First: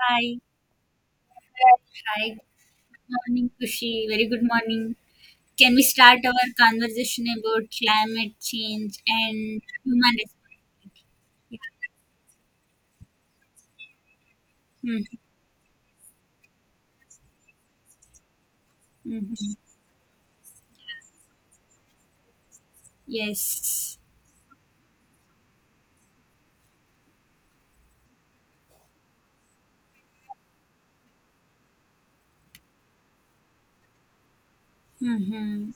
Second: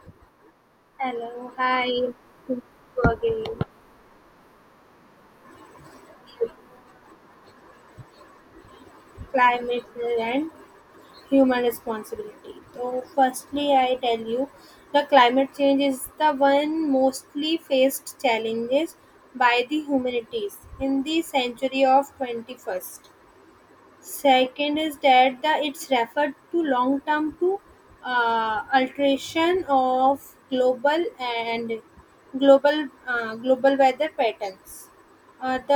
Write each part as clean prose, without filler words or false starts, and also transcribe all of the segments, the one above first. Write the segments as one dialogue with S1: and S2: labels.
S1: Hi, Hi, good morning, Kushi. Very good morning. Can we start our conversation about climate change and human responsibility? hmm Hmm. Hmm. Yes. Hmm.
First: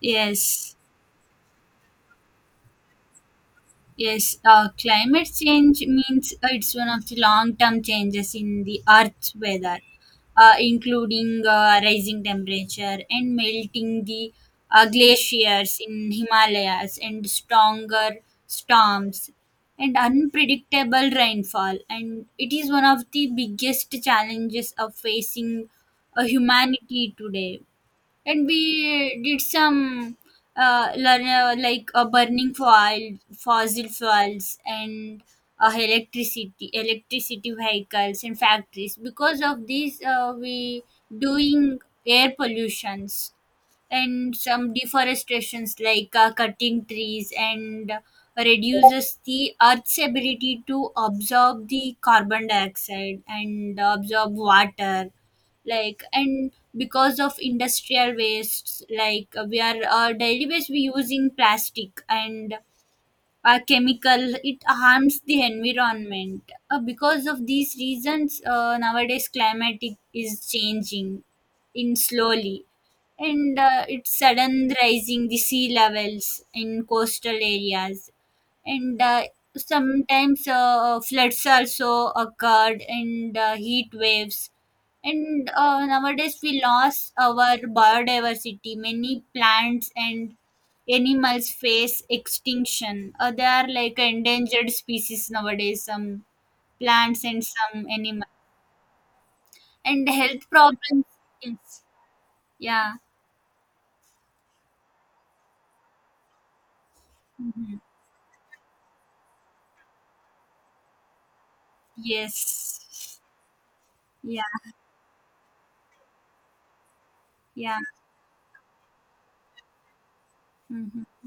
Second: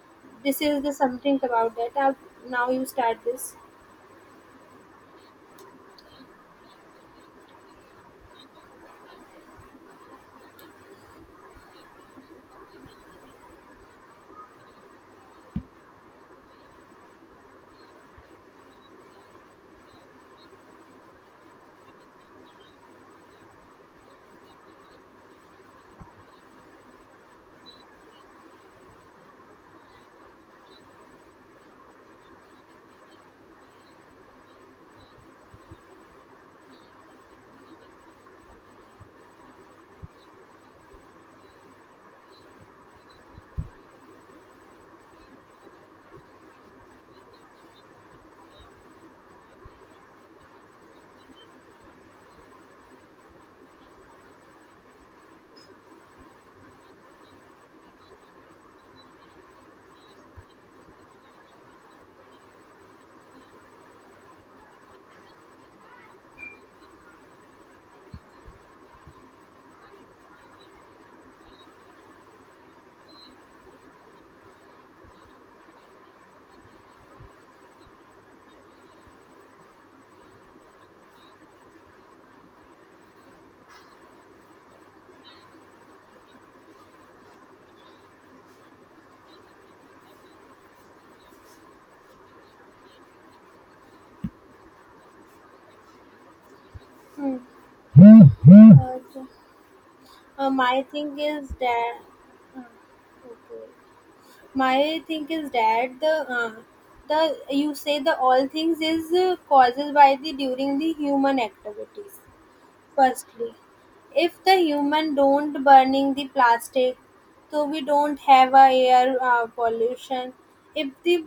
S1: Yes. Yes, climate change means it's one of the long term changes in the Earth's weather, including rising temperature and melting the glaciers in Himalayas, and stronger storms, and unpredictable rainfall. And it is one of the biggest challenges of facing humanity today, and we did some learn like burning foil fossil fuels and electricity vehicles and factories. Because of these we doing air pollutions and some deforestations like cutting trees and reduces the earth's ability to absorb the carbon dioxide and absorb water like. And because of industrial wastes, like we are, our daily waste we using plastic and chemical, it harms the environment. Because of these reasons nowadays climatic is changing in slowly, and it's sudden rising the sea levels in coastal areas, and sometimes floods also occurred, and heat waves, and nowadays we lost our biodiversity, many plants and animals face extinction. They are like endangered species nowadays, some plants and some animals. And health problems. Yes. Yeah. hmm Yes. Yeah. Yeah. hmm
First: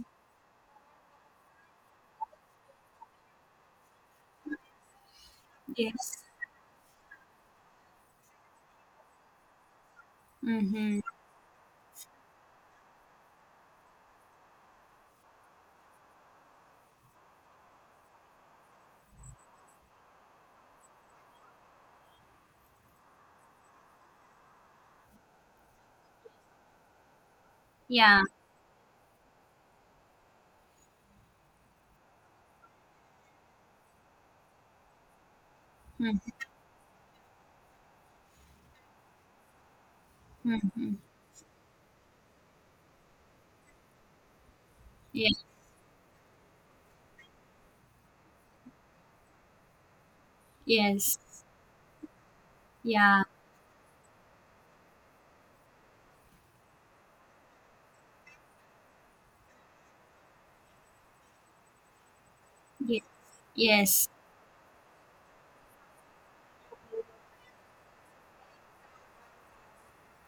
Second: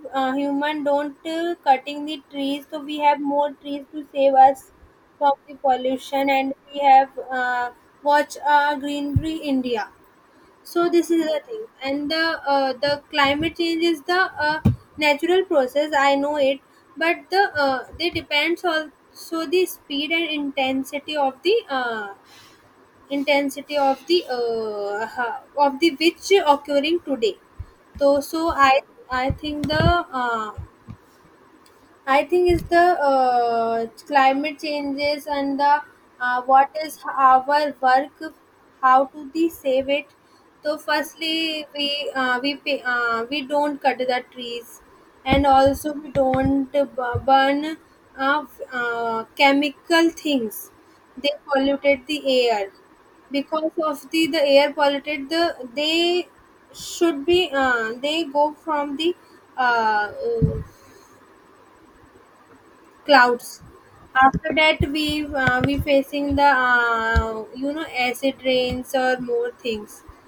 S1: Yes. hmm Yeah. hmm hmm Yeah. Yes. Yeah. Yes. Yes.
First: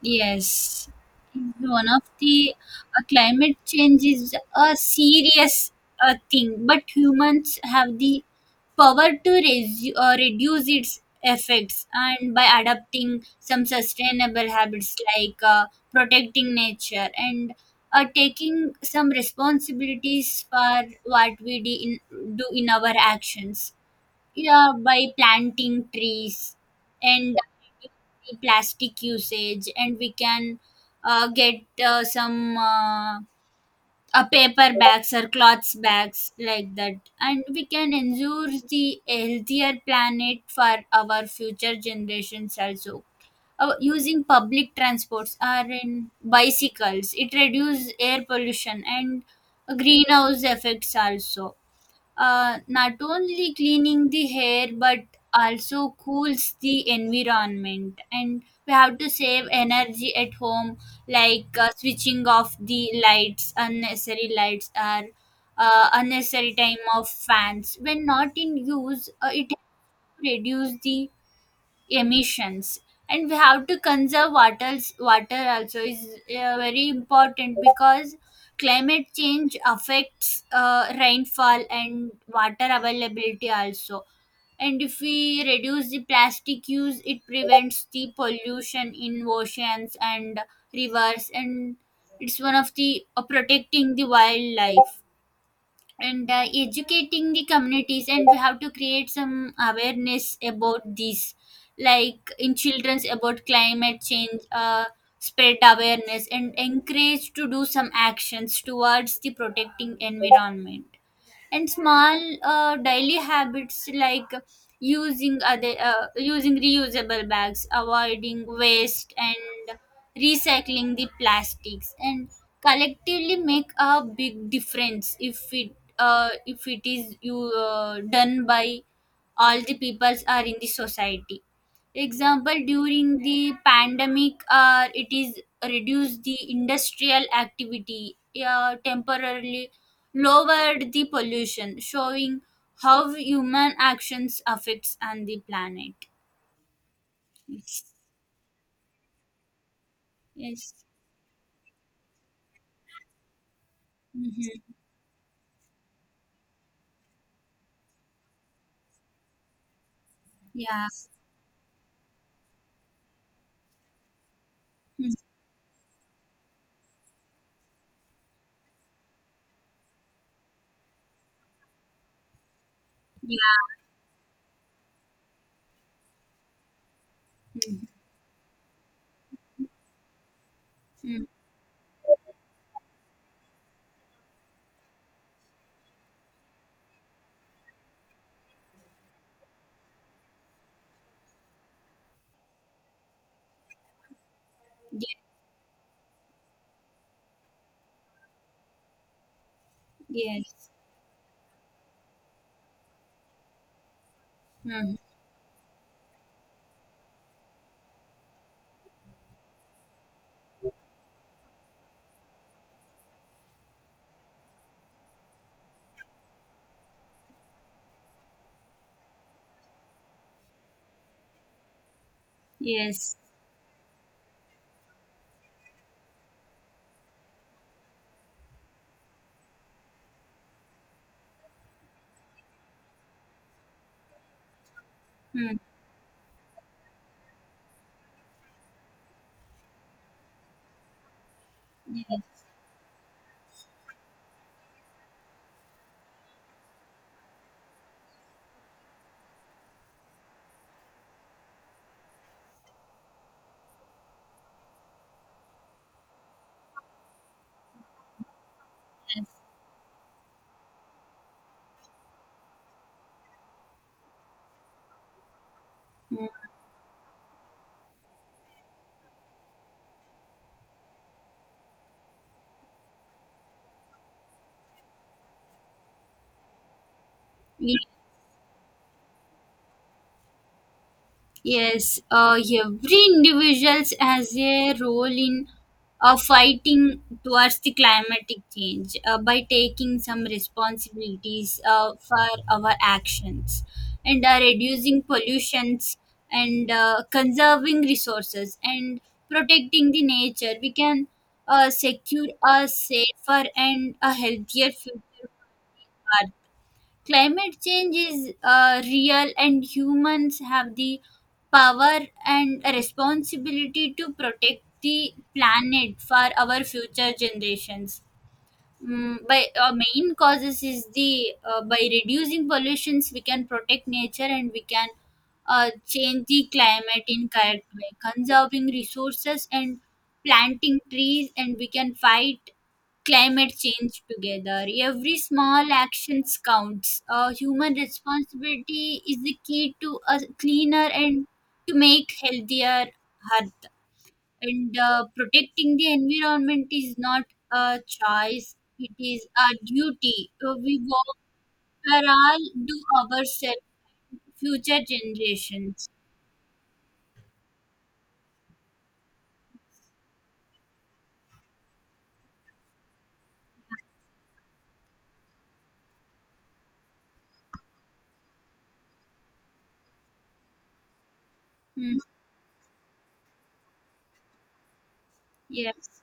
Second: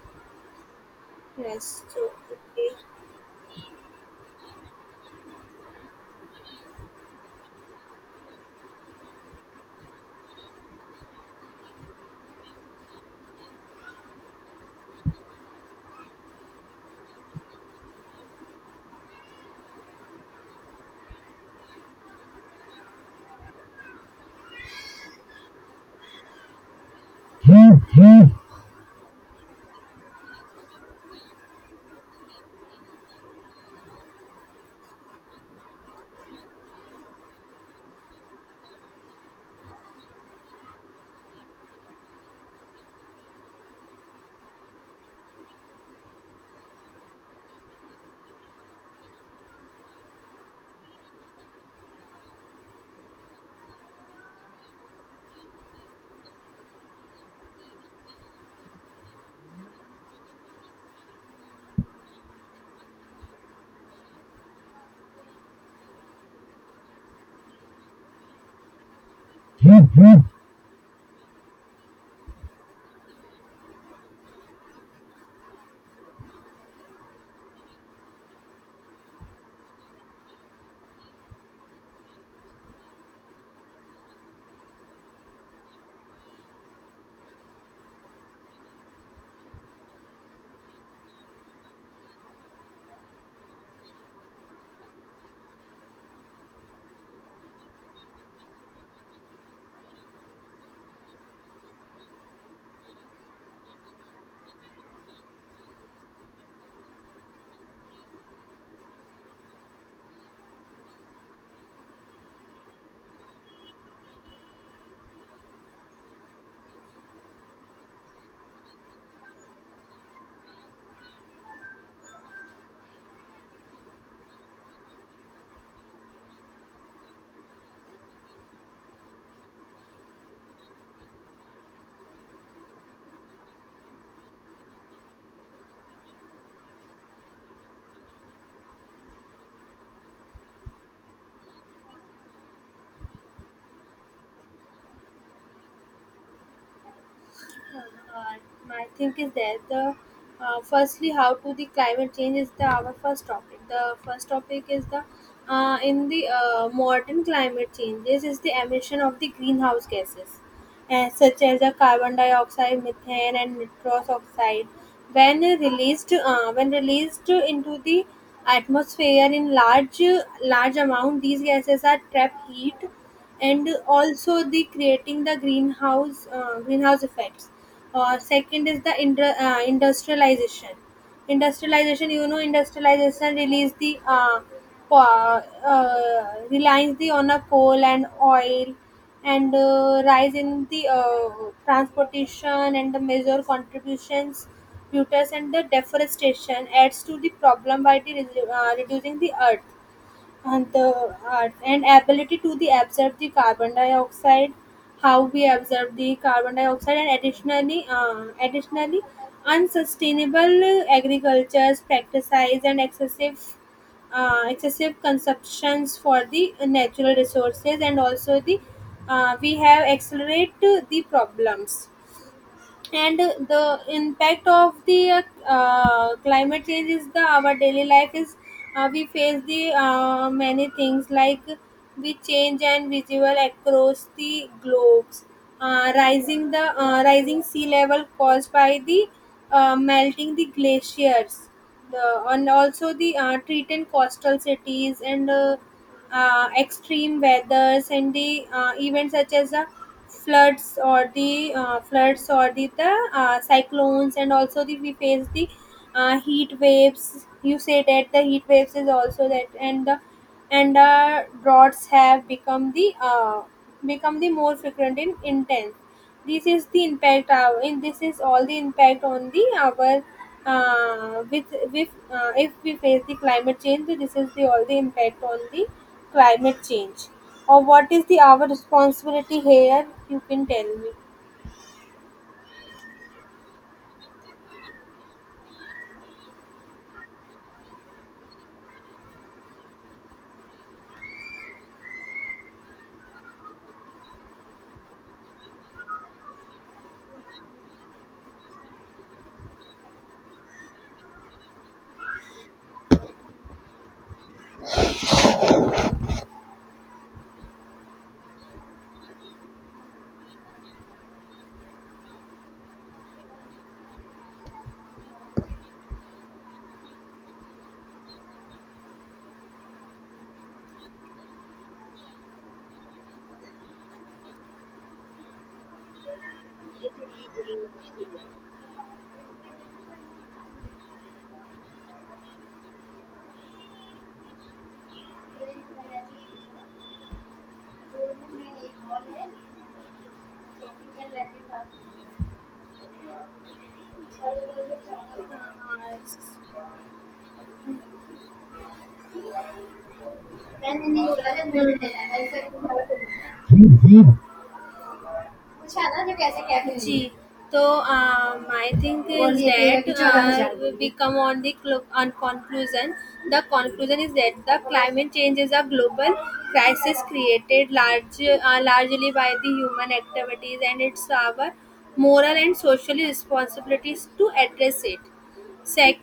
S1: Yes, one of the climate change is a serious thing, but humans have the power to reduce its effects, and by adopting some sustainable habits like protecting nature and taking some responsibilities for what we do in our actions. Yeah, by planting trees and the plastic usage, and we can get some paper bags or cloths bags like that, and we can ensure the healthier planet for our future generations also. Using public transports or in bicycles, it reduces air pollution and greenhouse effects also, not only cleaning the hair but also cools the environment. And we have to save energy at home, like switching off the lights, unnecessary lights, or unnecessary time of fans when not in use. It
S2: Woo!
S1: reduce the emissions. And we have to conserve water also, is very important, because climate change affects rainfall and water availability also. And if we reduce the plastic use, it prevents the pollution in oceans and rivers. And it's one of the protecting the wildlife and educating the communities. And we have to create some awareness about this, like in children's about climate change, spread awareness and encourage to do some actions towards the protecting environment. And small daily habits like using other using reusable bags, avoiding waste, and recycling the plastics, and collectively make a big difference if it is you done by all the peoples are in the society. Example, during the pandemic, it is reduced the industrial activity, temporarily lowered the pollution, showing how human actions affects on the planet. Yes. Yes. Mm-hmm. Yeah. Mm. Yeah. Mm. Mm. Ye- Yes. Mm. Yes. Mm. Yes. Yes. Mm. Yes, every individual has a role in fighting towards the climatic change, by taking some responsibilities for our actions, and reducing pollutions, and conserving resources and protecting the nature. We can secure a safer and a healthier future for climate change is real, and humans have the power and responsibility to protect the planet for our future generations. Mm, by main causes is the, by reducing pollutions we can protect nature, and we can change the climate in correct way, conserving resources and planting trees, and we can fight climate change together. Every small actions counts. Human responsibility is the key to a cleaner and to make healthier earth. And protecting the environment is not a choice, it is a duty. We walk for all, do ourselves, future generations. Hmm. Yes.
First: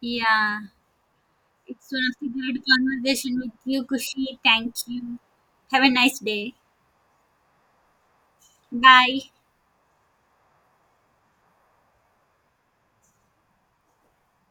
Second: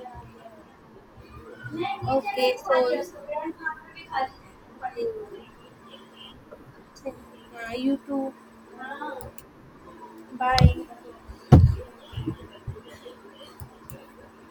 S1: Yeah. It's one of the great conversation with you, Kushi. Thank you. Have a nice day. Bye.